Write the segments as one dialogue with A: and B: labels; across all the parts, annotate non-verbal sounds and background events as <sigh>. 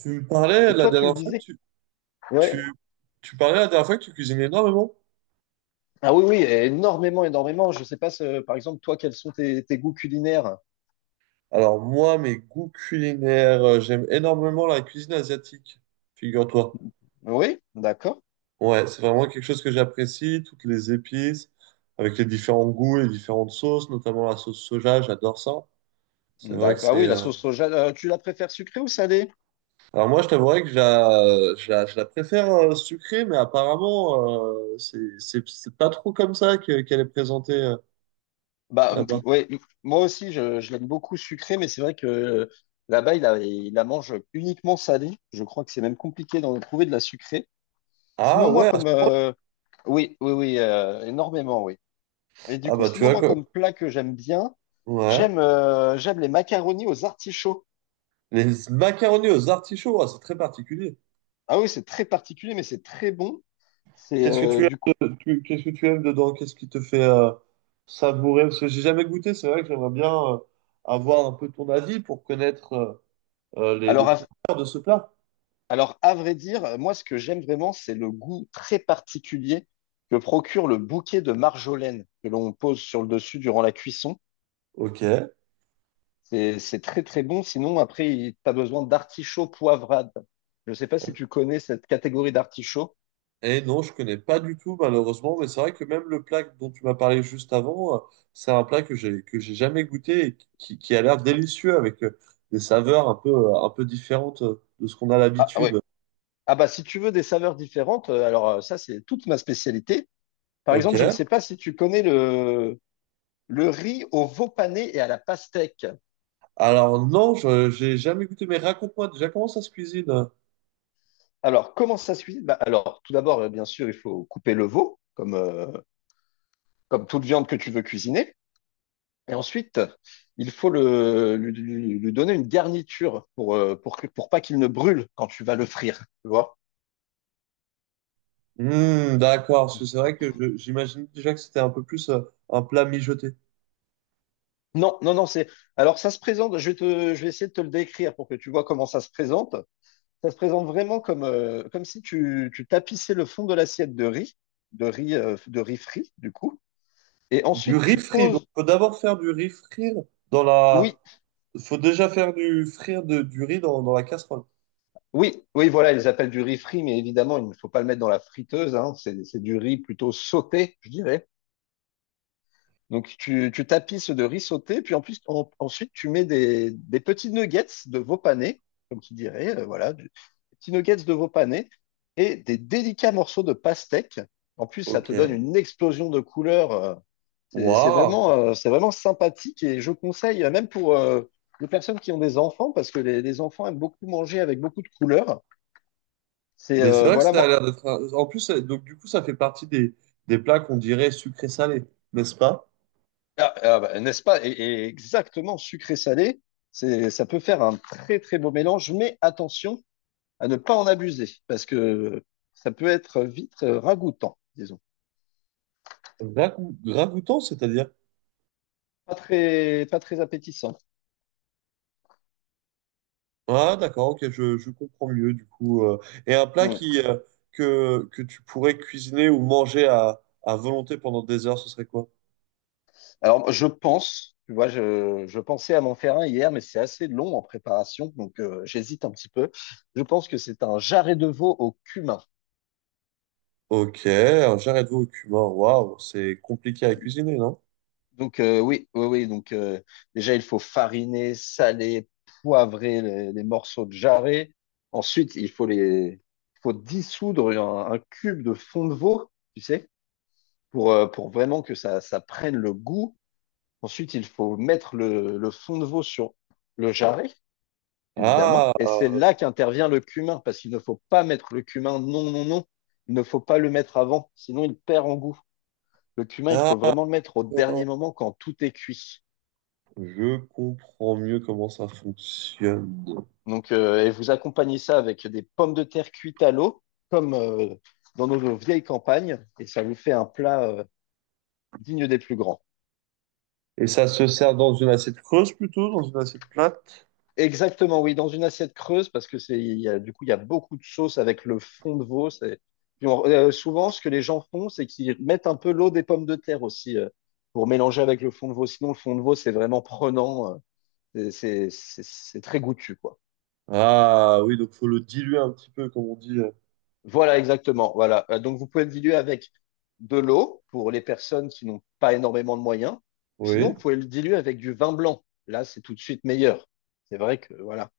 A: Tu me parlais
B: Et
A: la
B: toi, tu
A: dernière
B: me
A: fois que
B: disais, ouais.
A: tu, tu parlais la dernière fois que tu cuisines énormément.
B: Ah oui, oui, énormément, énormément. Je sais pas, par exemple, toi, quels sont tes goûts culinaires?
A: Alors moi, mes goûts culinaires, j'aime énormément la cuisine asiatique, figure-toi.
B: Oui, d'accord.
A: Ouais, c'est vraiment quelque chose que j'apprécie, toutes les épices, avec les différents goûts, les différentes sauces, notamment la sauce soja, j'adore ça. C'est vrai que
B: D'accord. Ah
A: c'est...
B: oui, la sauce soja, tu la préfères sucrée ou salée?
A: Alors moi, je t'avouerais que je la préfère sucrée, mais apparemment, c'est pas trop comme ça qu'elle est présentée là-bas.
B: Ouais, moi aussi, je l'aime beaucoup sucrée, mais c'est vrai que là-bas, il la mange uniquement salée. Je crois que c'est même compliqué d'en trouver de la sucrée.
A: Ah
B: Sinon, moi,
A: ouais,
B: comme oui, oui, oui, énormément, oui. Et du
A: ah
B: coup,
A: bah tu
B: sinon,
A: vois
B: moi,
A: quoi.
B: comme plat que j'aime bien,
A: Ouais.
B: j'aime les macaronis aux artichauts.
A: Les macaronis aux artichauts, ah, c'est très particulier.
B: Ah oui, c'est très particulier, mais c'est très bon. C'est
A: Qu'est-ce que tu
B: du coup.
A: aimes, de- tu- qu'est-ce que tu aimes dedans? Qu'est-ce qui te fait savourer? Parce que j'ai jamais goûté, c'est vrai que j'aimerais bien avoir un peu ton avis pour connaître les
B: Alors à,
A: saveurs de ce plat.
B: alors à vrai dire, moi ce que j'aime vraiment, c'est le goût très particulier que procure le bouquet de marjolaine que l'on pose sur le dessus durant la cuisson.
A: Ok.
B: C'est très très bon. Sinon après, tu as besoin d'artichauts poivrades. Je sais pas si tu connais cette catégorie d'artichauts.
A: Et non, je connais pas du tout, malheureusement, mais c'est vrai que même le plat dont tu m'as parlé juste avant, c'est un plat que j'ai jamais goûté et qui a l'air délicieux avec des saveurs un peu différentes de ce qu'on a
B: Ah ah ouais.
A: l'habitude.
B: Ah bah si tu veux des saveurs différentes, alors ça c'est toute ma spécialité. Par
A: Ok.
B: exemple, je ne sais pas si tu connais le riz au veau pané et à la pastèque.
A: Alors non, je j'ai jamais goûté, mais raconte-moi déjà comment ça se cuisine.
B: Alors, comment ça se cuisine? Bah, alors, tout d'abord, bien sûr, il faut couper le veau, comme toute viande que tu veux cuisiner. Et ensuite, il faut lui donner une garniture pour, pour pas qu'il ne brûle quand tu vas le frire, tu vois?
A: D'accord, parce que c'est vrai que j'imagine déjà que c'était un peu plus un plat mijoté.
B: Non, non, non, c'est... Alors, ça se présente, je vais essayer de te le décrire pour que tu vois comment ça se présente. Ça se présente vraiment comme, comme si tu tapissais le fond de l'assiette de riz frit, du coup. Et
A: Du
B: ensuite,
A: riz
B: tu
A: frit, donc
B: poses...
A: faut d'abord faire du riz frire dans la...
B: Oui,
A: faut déjà faire du riz dans la casserole.
B: oui, oui, voilà, ils appellent du riz frit, mais évidemment, il ne faut pas le mettre dans la friteuse, hein, c'est du riz plutôt sauté, je dirais. Donc, tu tapisses de riz sauté, puis en plus, ensuite, tu mets des petits nuggets de veau pané, comme tu dirais, voilà, des petits nuggets de veau pané et des délicats morceaux de pastèque. En plus, ça te donne
A: Ok.
B: une explosion de couleurs. C'est
A: Waouh.
B: vraiment, c'est vraiment sympathique et je conseille, même pour les personnes qui ont des enfants, parce que les enfants aiment beaucoup manger avec beaucoup de couleurs. C'est
A: Mais c'est
B: euh,
A: vrai que
B: voilà,
A: ça a
B: moi,
A: l'air d'être, en plus, donc du coup, ça fait partie des plats qu'on dirait sucrés-salés, n'est-ce pas?
B: Ah, ah bah, n'est-ce pas? Et exactement, sucré-salé, ça peut faire un très très beau mélange, mais attention à ne pas en abuser, parce que ça peut être vite ragoûtant, disons.
A: Ragoûtant, c'est-à-dire?
B: Pas très, pas très appétissant.
A: Ah, d'accord, ok, je comprends mieux du coup. Et un plat
B: Ouais.
A: qui, que tu pourrais cuisiner ou manger à volonté pendant des heures, ce serait quoi?
B: Alors, je pense, tu vois, je pensais à m'en faire un hier, mais c'est assez long en préparation, donc j'hésite un petit peu. Je pense que c'est un jarret de veau au cumin.
A: Ok, un jarret de veau au cumin, waouh, c'est compliqué à cuisiner, non?
B: Donc oui, oui, oui. Donc déjà, il faut fariner, saler, poivrer les morceaux de jarret. Ensuite, il faut dissoudre un cube de fond de veau, tu sais, pour vraiment que ça prenne le goût. Ensuite, il faut mettre le fond de veau sur le jarret, évidemment.
A: Ah,
B: Et c'est là qu'intervient le cumin, parce qu'il ne faut pas mettre le cumin. Non, non, non. Il ne faut pas le mettre avant, sinon il perd en goût. Le cumin, il faut
A: d'accord,
B: vraiment le mettre au dernier moment quand tout est cuit.
A: je comprends mieux comment ça fonctionne.
B: Donc, et vous accompagnez ça avec des pommes de terre cuites à l'eau, comme dans nos vieilles campagnes, et ça vous fait un plat digne des plus grands.
A: Et ça se sert dans une assiette creuse plutôt, dans une assiette plate?
B: Exactement, oui, dans une assiette creuse, parce que c'est, il y a beaucoup de sauce avec le fond de veau. Puis souvent, ce que les gens font, c'est qu'ils mettent un peu l'eau des pommes de terre aussi pour mélanger avec le fond de veau. Sinon, le fond de veau, c'est vraiment prenant, c'est très goûtu, quoi.
A: Ah oui, donc faut le diluer un petit peu, comme on dit.
B: Voilà, exactement. Voilà. Donc, vous pouvez le diluer avec de l'eau pour les personnes qui n'ont pas énormément de moyens. Sinon,
A: Oui,
B: vous pouvez le diluer avec du vin blanc. Là, c'est tout de suite meilleur. C'est vrai que, voilà.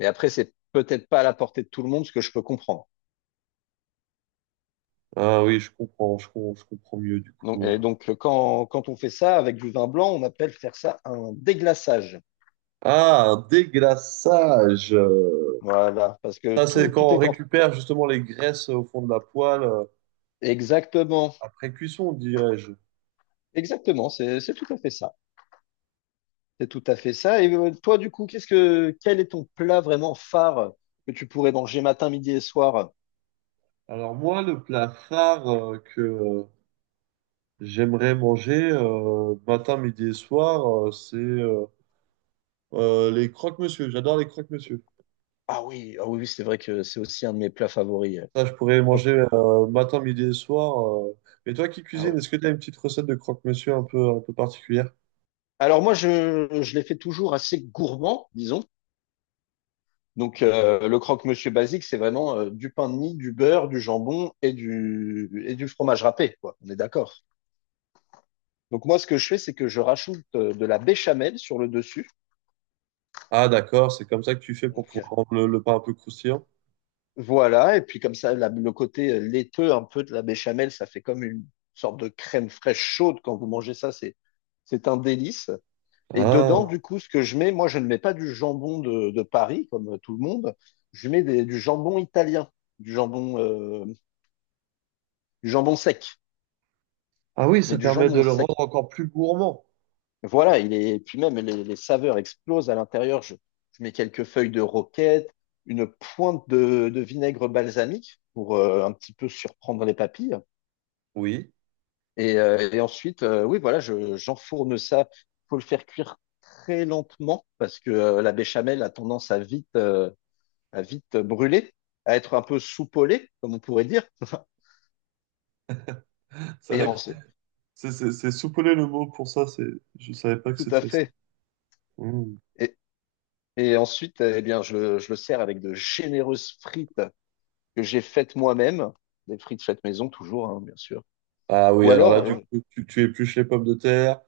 B: Mais après, c'est peut-être pas à la portée de tout le monde, ce que je peux comprendre.
A: ah oui, je comprends, je comprends mieux du
B: Donc,
A: coup.
B: et donc, quand on fait ça avec du vin blanc, on appelle faire ça un déglaçage.
A: Ah, un déglaçage.
B: Voilà. Parce que
A: Ça, c'est
B: tout, tout
A: quand on
B: est en...
A: récupère justement les graisses au fond de la poêle
B: Exactement.
A: après cuisson, dirais-je.
B: Exactement. C'est tout à fait ça. C'est tout à fait ça. Et toi, du coup, qu'est-ce que quel est ton plat vraiment phare que tu pourrais manger matin, midi et soir?
A: Alors moi, le plat phare que j'aimerais manger matin, midi et soir, c'est les croque-monsieur. J'adore les croque-monsieur.
B: Ah oui, ah oui, oui, c'est vrai que c'est aussi un de mes plats favoris.
A: Ça, je pourrais
B: Croque-
A: manger matin, midi et soir. Euh. Mais toi qui
B: ah
A: cuisines,
B: ouais.
A: est-ce que tu as une petite recette de croque-monsieur un peu particulière?
B: Alors moi, je les fais toujours assez gourmand, disons. Donc le croque-monsieur basique, c'est vraiment du pain de mie, du beurre, du jambon et du fromage râpé, quoi. On est d'accord. Donc moi, ce que je fais, c'est que je rajoute de la béchamel sur le dessus.
A: Ah, d'accord, c'est comme ça que tu fais pour
B: Donc
A: pouvoir rendre le pain un peu croustillant.
B: Voilà, et puis comme ça, le côté laiteux un peu de la béchamel, ça fait comme une sorte de crème fraîche chaude quand vous mangez ça, c'est un délice. Et dedans,
A: Ah.
B: du coup, ce que je mets, moi, je ne mets pas du jambon de Paris, comme tout le monde, je mets du jambon italien, du jambon, euh, du jambon sec,
A: Ah oui,
B: mais
A: ça
B: du
A: permet de
B: jambon
A: le
B: sec.
A: rendre encore plus gourmand.
B: Voilà, il est, et puis même les saveurs explosent à l'intérieur. Je mets quelques feuilles de roquette, une pointe de vinaigre balsamique pour un petit peu surprendre les papilles.
A: Oui.
B: Et ensuite, oui, voilà, j'enfourne ça. Faut le faire cuire très lentement parce que la béchamel a tendance à à vite brûler, à être un peu soupolée, comme on pourrait dire. <laughs>
A: C'est
B: Et
A: vrai que
B: en-
A: c'est soupolé le mot pour ça, c'est je savais pas que
B: tout à
A: c'était ça.
B: fait.
A: Mm.
B: Et, et ensuite, eh bien, je le sers avec de généreuses frites que j'ai faites moi-même, des frites faites maison toujours, hein, bien sûr.
A: Ah oui,
B: Ou
A: alors
B: alors,
A: là, du coup, tu épluches les pommes de terre,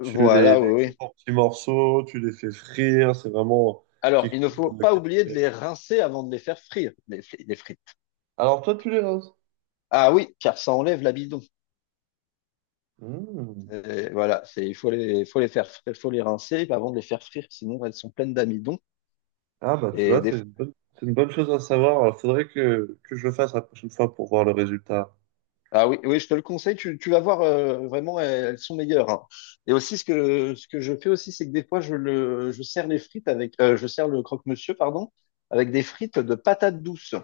B: oui,
A: les coupes
B: oui.
A: en petits morceaux, tu les fais frire, c'est vraiment
B: Alors,
A: quelque
B: il ne
A: chose
B: faut pas
A: que tu
B: oublier de les
A: fais.
B: rincer avant de les faire frire, les frites.
A: Alors toi, tu les roses.
B: Ah oui, car ça enlève l'amidon.
A: Mm.
B: Et voilà, c'est, il faut les faire, fr- faut les rincer avant de les faire frire, sinon elles sont pleines d'amidon.
A: Ah bah tu
B: Et
A: vois,
B: des...
A: c'est c'est une bonne chose à savoir. Il faudrait que je le fasse la prochaine fois pour voir le résultat.
B: Ah oui, oui, je te le conseille, tu vas voir, vraiment, elles sont meilleures. Hein. Et aussi, ce que je fais aussi, c'est que des fois, je sers les frites avec, je sers le croque-monsieur, pardon, avec des frites de patates douces.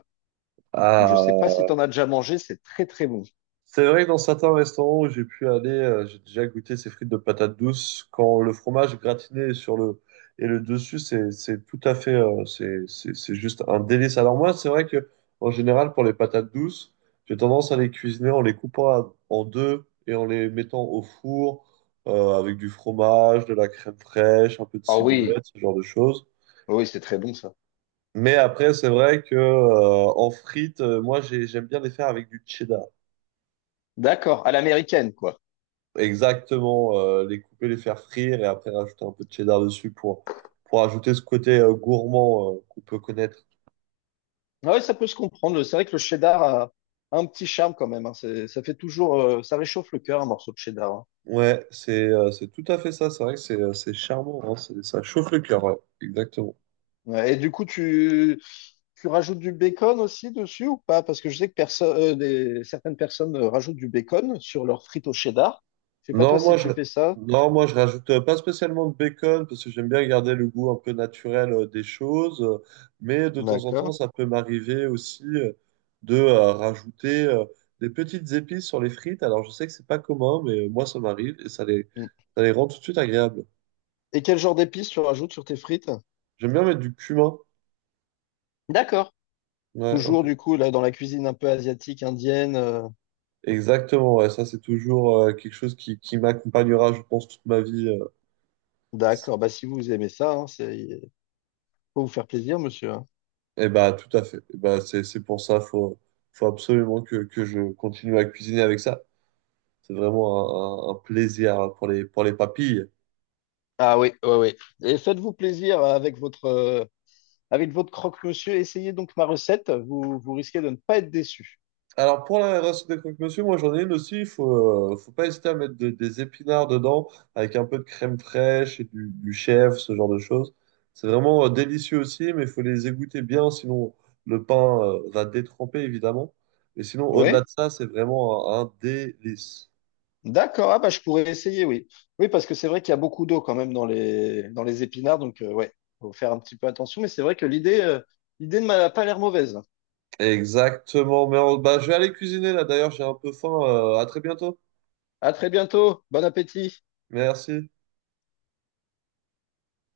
B: Donc, je sais pas
A: Ah,
B: si tu en as déjà mangé, c'est très très bon.
A: c'est vrai que dans certains restaurants où j'ai pu aller, j'ai déjà goûté ces frites de patates douces. Quand le fromage gratiné est sur le et le dessus, c'est tout à fait, c'est juste un délice. Alors moi, c'est vrai que en général pour les patates douces, j'ai tendance à les cuisiner en les coupant en deux et en les mettant au four avec du fromage, de la crème fraîche, un peu de
B: Ah oui,
A: ciboulette, ce genre de choses.
B: oui, c'est très bon ça.
A: Mais après, c'est vrai que en frites, j'aime bien les faire avec du cheddar.
B: D'accord, à l'américaine, quoi.
A: Exactement, les couper, les faire frire et après rajouter un peu de cheddar dessus pour ajouter ce côté gourmand qu'on peut connaître.
B: Ah ouais, ça peut se comprendre. C'est vrai que le cheddar a un petit charme quand même. Hein. Ça fait toujours, ça réchauffe le cœur un morceau de cheddar. Hein.
A: C'est tout à fait ça, c'est vrai que c'est charmant, hein, ça chauffe le cœur, ouais, exactement.
B: Ouais, et du coup, tu rajoutes du bacon aussi dessus ou pas? Parce que je sais que certaines personnes rajoutent du bacon sur leurs frites au cheddar. Je sais pas
A: Non,
B: toi si
A: moi je,
B: tu fais ça.
A: non, moi je rajoute pas spécialement de bacon parce que j'aime bien garder le goût un peu naturel des choses, mais de temps en temps
B: D'accord.
A: ça peut m'arriver aussi de rajouter des petites épices sur les frites. Alors je sais que c'est pas commun, mais moi ça m'arrive et
B: Mm.
A: ça les rend tout de suite agréables.
B: Et quel genre d'épices tu rajoutes sur tes frites?
A: J'aime bien mettre du cumin.
B: D'accord.
A: Ouais, un
B: Toujours
A: peu.
B: du coup là dans la cuisine un peu asiatique, indienne.
A: Exactement, ouais, ça c'est toujours quelque chose qui m'accompagnera, je pense, toute ma vie.
B: D'accord. Bah si vous aimez ça, hein, c'est faut vous faire plaisir, monsieur. Hein.
A: Eh bah, tout à fait. Eh bah, c'est pour ça, faut, faut absolument que je continue à cuisiner avec ça. C'est vraiment un plaisir pour les papilles.
B: Ah oui, oui, oui. Et faites-vous plaisir avec avec votre croque-monsieur. Essayez donc ma recette. Vous risquez de ne pas être déçu.
A: Alors, pour la race des croque-monsieur, moi, j'en ai une aussi. Faut pas hésiter à mettre des épinards dedans avec un peu de crème fraîche et du chèvre, ce genre de choses. C'est vraiment délicieux aussi, mais il faut les égoutter bien, sinon le pain, va détremper, évidemment. Mais sinon, au-delà
B: Oui?
A: de ça, c'est vraiment un délice.
B: D'accord. Ah bah je pourrais essayer, oui. Oui, parce que c'est vrai qu'il y a beaucoup d'eau quand même dans dans les épinards. Donc, ouais, faut faire un petit peu attention. Mais c'est vrai que l'idée ne m'a pas l'air mauvaise.
A: Exactement. Mais bah, je vais aller cuisiner là. D'ailleurs, j'ai un peu faim. À très bientôt.
B: À très bientôt. Bon appétit.
A: Merci.